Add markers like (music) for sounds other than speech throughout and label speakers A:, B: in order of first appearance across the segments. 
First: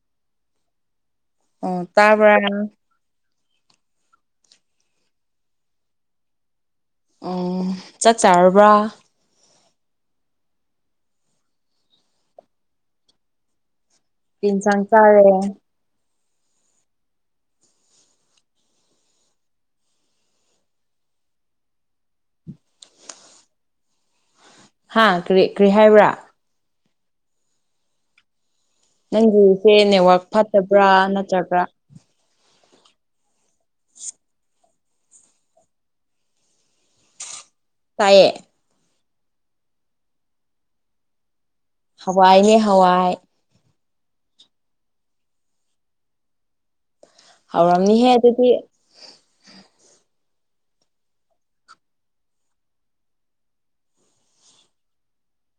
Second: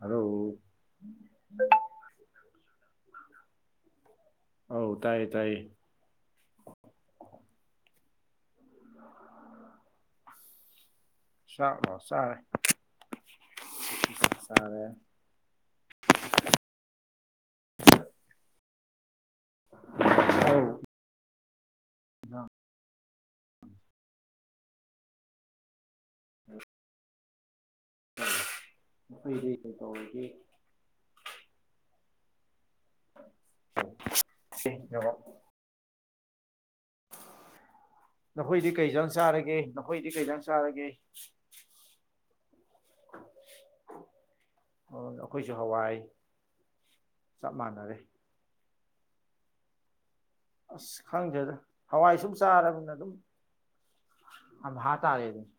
A: ꯍꯔꯣ
B: ꯑꯣ ꯇꯥꯕ꯭ꯔꯥ ꯅꯪ
A: ꯑꯧ ꯇꯥꯏꯌꯦ ꯇꯥꯏꯌꯦ
B: ꯑꯣ ꯆꯥꯛ ꯆꯥꯔꯕ꯭ꯔꯥ
A: ꯆꯥꯛꯂꯣ ꯆꯥꯔꯦ
B: ꯀꯩ ꯍꯤꯟꯖꯥꯡ ꯆꯥꯔꯦ
A: (unintelligible)
B: ꯍꯥ ꯀꯔꯤ ꯀꯔꯤ ꯍꯥꯏꯕ꯭ꯔꯥ
A: (unintelligible) (unintelligible) ꯅꯈꯣꯏꯗꯤ
B: ꯅꯪꯒꯤꯁꯦ
A: ꯀꯩ
B: ꯅꯦꯠꯋꯥ꯭ꯔꯛ
A: ꯇꯧꯔꯒꯦ
B: ꯐꯠꯇꯕ꯭ꯔꯥ ꯅꯠꯇ꯭ꯔꯒ
A: (unintelligible) ꯅꯦꯠꯋꯥ꯭ꯔꯛ
B: ꯇꯥꯏꯌꯦ
A: ꯅꯈꯣꯏꯗꯤ ꯀꯩ ꯍꯦꯟꯖꯥꯡ ꯆꯥꯔꯒꯦ ꯅꯈꯣꯏꯗꯤ ꯀꯩ ꯍꯦꯟꯖꯥꯡ ꯆꯥꯔꯒꯦ
B: ꯍꯋꯥꯏꯅꯦ ꯍꯋꯥꯏ
A: ꯍꯣꯏ ꯑꯩꯈꯣꯏꯁꯨ ꯍꯋꯥꯏ ꯆꯞ ꯃꯥꯟꯅꯔꯦ
B: ꯍꯥꯎꯔꯝꯅꯤꯍꯦ ꯑꯗꯨꯗꯤ
A: ꯑꯁ ꯈꯪꯗ꯭ꯔꯦꯗ ꯍꯋꯥꯏ ꯁꯨꯝ ꯆꯥꯔꯕꯅꯤꯅ ꯑꯗꯨꯝ ꯑꯝꯍꯥꯥ ꯇꯥꯔꯦꯑꯗꯨꯅꯤ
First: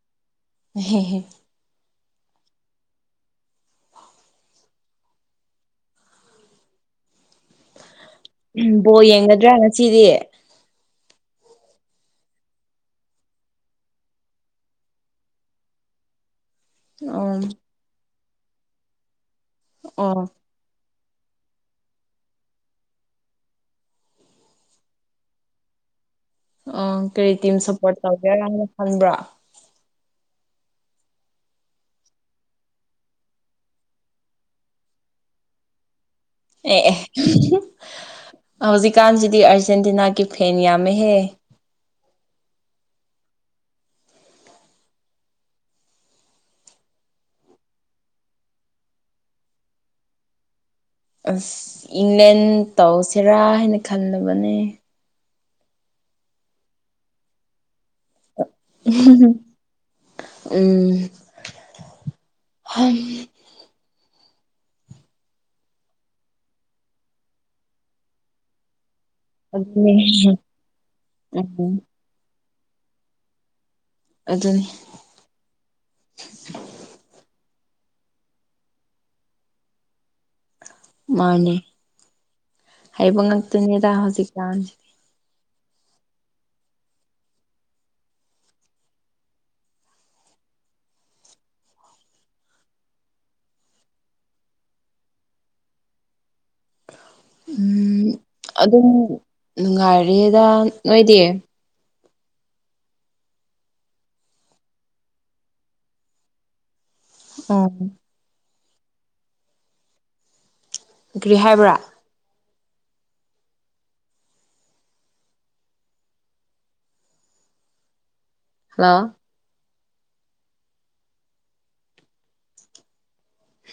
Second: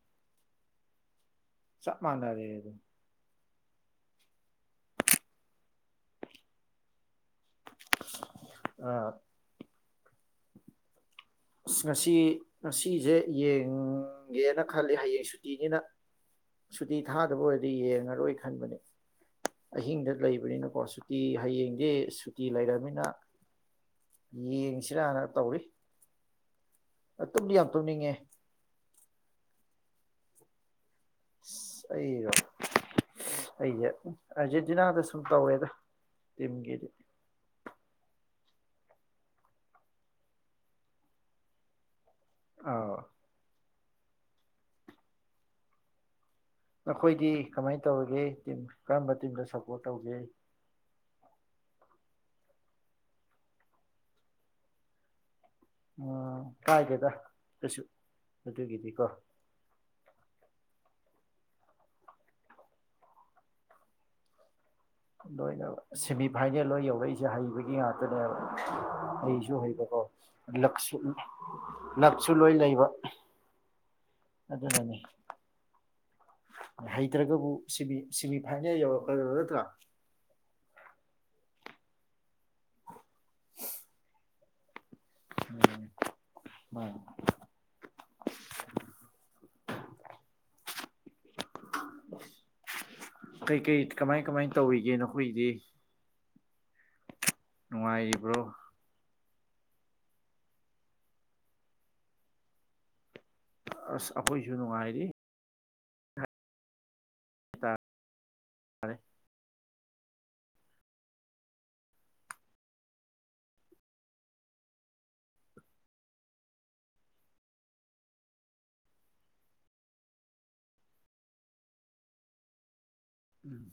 B: (unintelligible)
A: ꯆꯞ ꯃꯥꯟꯅꯔꯦ ꯑꯗꯨꯝ (unintelligible)
B: ꯎꯍꯝ ꯕꯣꯜ
A: ꯑꯥ
B: ꯌꯦꯡꯒꯗ꯭ꯔꯥ ꯉꯁꯤꯗꯤ
A: ꯑꯁ ꯉꯁꯤ ꯉꯁꯤꯁꯦ ꯌꯦꯡ ꯌꯦꯡꯒꯦꯅ ꯈꯜꯂꯤ ꯍꯌꯦꯡ ꯁꯨꯇꯤꯅꯤꯅ ꯁꯨꯇꯤ
B: ꯎꯝ
A: ꯊꯥꯗꯕ ꯑꯣꯏꯔꯗꯤ ꯌꯦꯡꯉꯔꯣꯏ ꯈꯟꯕꯅꯦ ꯑꯍꯤꯡꯗ
B: ꯑꯣ
A: ꯂꯩꯕꯅꯤꯅꯀꯣ ꯁꯨꯇ__ ꯇꯤ ꯍꯌꯦꯡꯗꯤ ꯁꯨꯇꯤ ꯂꯩꯔꯕꯅꯤꯅ ꯌꯦꯡ ꯁꯤꯔꯥꯅ ꯇꯧꯔꯤ
B: ꯑꯪ ꯀꯔꯤ ꯇꯤꯝ
A: ꯇꯨꯝꯗꯤ ꯌꯥꯝ
B: ꯁꯞꯄꯣꯔꯠ
A: ꯇꯨꯝꯅꯤꯡꯉꯦ
B: ꯇꯧꯒꯦꯅ ꯅꯪ ꯈꯟꯕ꯭ꯔꯣ
A: ꯑꯁ ꯑꯩꯔꯣ ꯑꯩꯁꯦ ꯎꯨꯝꯍ ꯑꯔꯖꯦꯟꯇꯤꯅꯥꯗ ꯁꯨꯝ ꯇꯧꯋꯦꯗ
B: ꯑꯦ ꯑꯦ (unintelligible) ꯍꯧꯖꯤꯛꯀꯥꯟꯁꯤꯗꯤ ꯑꯥꯔꯖꯦꯟꯇꯤꯅꯥꯒꯤ ꯐꯦꯟ ꯌꯥꯝꯃꯦꯍꯦ
A: ꯑꯥꯎ ꯅꯈꯣꯏꯗꯤ ꯀꯃꯥꯏꯅ ꯇꯧꯔꯒꯦ ꯇꯤꯝ ꯀꯔꯝꯕ ꯇꯤꯝꯗ ꯁꯞꯄꯣ꯭ꯔꯠ ꯇꯧꯒꯦ
B: ꯑꯁ ꯏꯪꯂꯦꯟꯗ ꯇꯧꯁꯤꯔꯥ ꯍꯥꯏꯅ ꯈꯟꯅꯕꯅꯦ
A: ꯑꯥ ꯀꯥꯏꯗꯦꯗ ꯀꯩꯁꯨ ꯑꯗꯨꯒꯤꯗꯤꯀꯣ
B: (unintelligible) ꯎꯝ (unintelligible)
A: ꯂꯣꯏꯅ ꯁꯦꯃꯤꯐꯥꯏꯅꯦꯜ ꯂꯣꯏ ꯌꯧꯔꯛꯏꯁꯦ ꯍꯩꯕꯒꯤ ꯉꯥꯛꯇꯅꯦꯕ ꯑꯩꯁꯨ
B: ꯑꯗꯨꯅꯦ
A: ꯍꯩꯕꯀꯣ
B: ꯎꯝ
A: ꯂꯛꯁꯨ ꯂꯣꯏ ꯂꯩꯕ
B: ꯑꯗꯨꯅꯤ
A: ꯑꯗꯨꯅꯅꯤ ꯍꯩꯇ꯭ꯔꯒꯕꯨ ꯁꯤꯃꯤ ꯐꯥꯏꯅꯦꯜ ꯌꯧꯔꯛꯑꯔꯣꯏ ꯅꯠꯇ꯭ꯔꯥ
B: ꯃꯥꯅꯦ ꯍꯥꯏꯕ ꯉꯛꯇꯅꯤꯗ ꯍꯧꯖꯤꯛꯀꯥꯟꯁꯤ
A: (unintelligible) ꯀꯩꯀꯩ ꯀꯃꯥꯏ ꯀꯃꯥꯏ ꯇꯧꯔꯤꯒꯦ ꯅꯈꯣꯏꯒꯤꯗꯤ
B: ꯎꯝ
A: ꯅꯨꯡꯉꯥꯏꯔꯤꯕ꯭ꯔꯣ
B: ꯑꯗꯨꯝ ꯅꯨꯡꯉꯥꯏꯔꯦꯗ ꯅꯣꯏꯗꯤ
A: ꯑꯁ ꯑꯩꯈꯣꯏꯁꯨ ꯅꯨꯡꯉꯥꯏꯔꯤ
B: ꯎꯝ
A: ꯐꯔꯦ
B: ꯀꯔꯤ ꯍꯥꯏꯕ꯭ꯔꯥ ꯍꯜꯂꯣ
A: ꯎꯝ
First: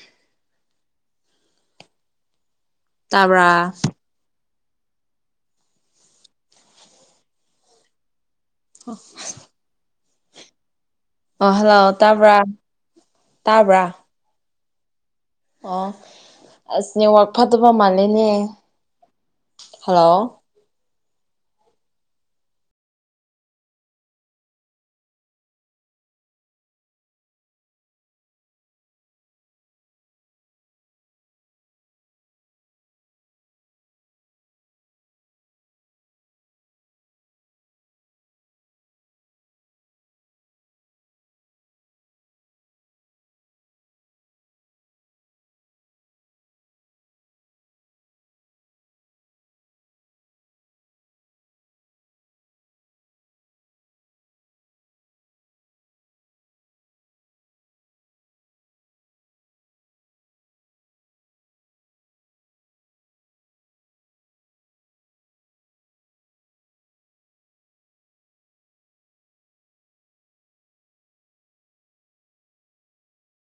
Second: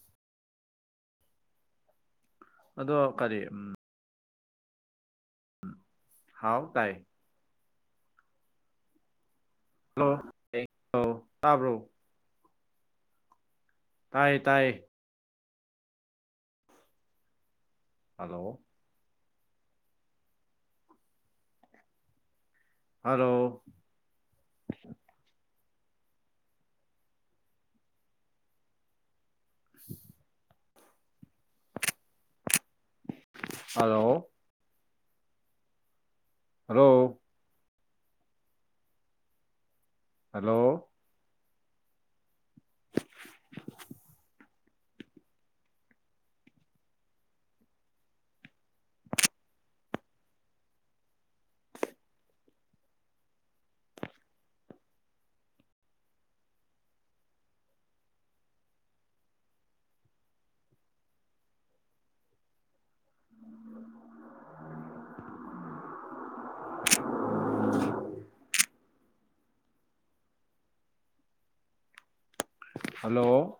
A: ꯑꯗꯣ ꯀꯔꯤ
B: ꯇꯥꯕ꯭ꯔꯥ
A: ꯎꯝ ꯍꯥꯎ ꯀꯥꯏ
B: ꯍ
A: ꯍꯜꯂꯣ ꯍꯜꯂꯣ
B: ꯑꯣ
A: ꯇꯥꯕ꯭ꯔꯣ
B: ꯍꯜꯂꯣ ꯇꯥꯕ꯭ꯔꯥ ꯇꯥꯕ꯭ꯔꯥ
A: ꯇꯥꯏꯌꯦ ꯇꯥꯏꯌꯦ
B: ꯑꯣ ꯑꯁ ꯅꯦꯋꯥꯛ ꯐꯗꯕ ꯃꯥꯜꯂꯦꯅꯦ
A: hello
B: hello
A: hello hello hello hello (unintelligible) hello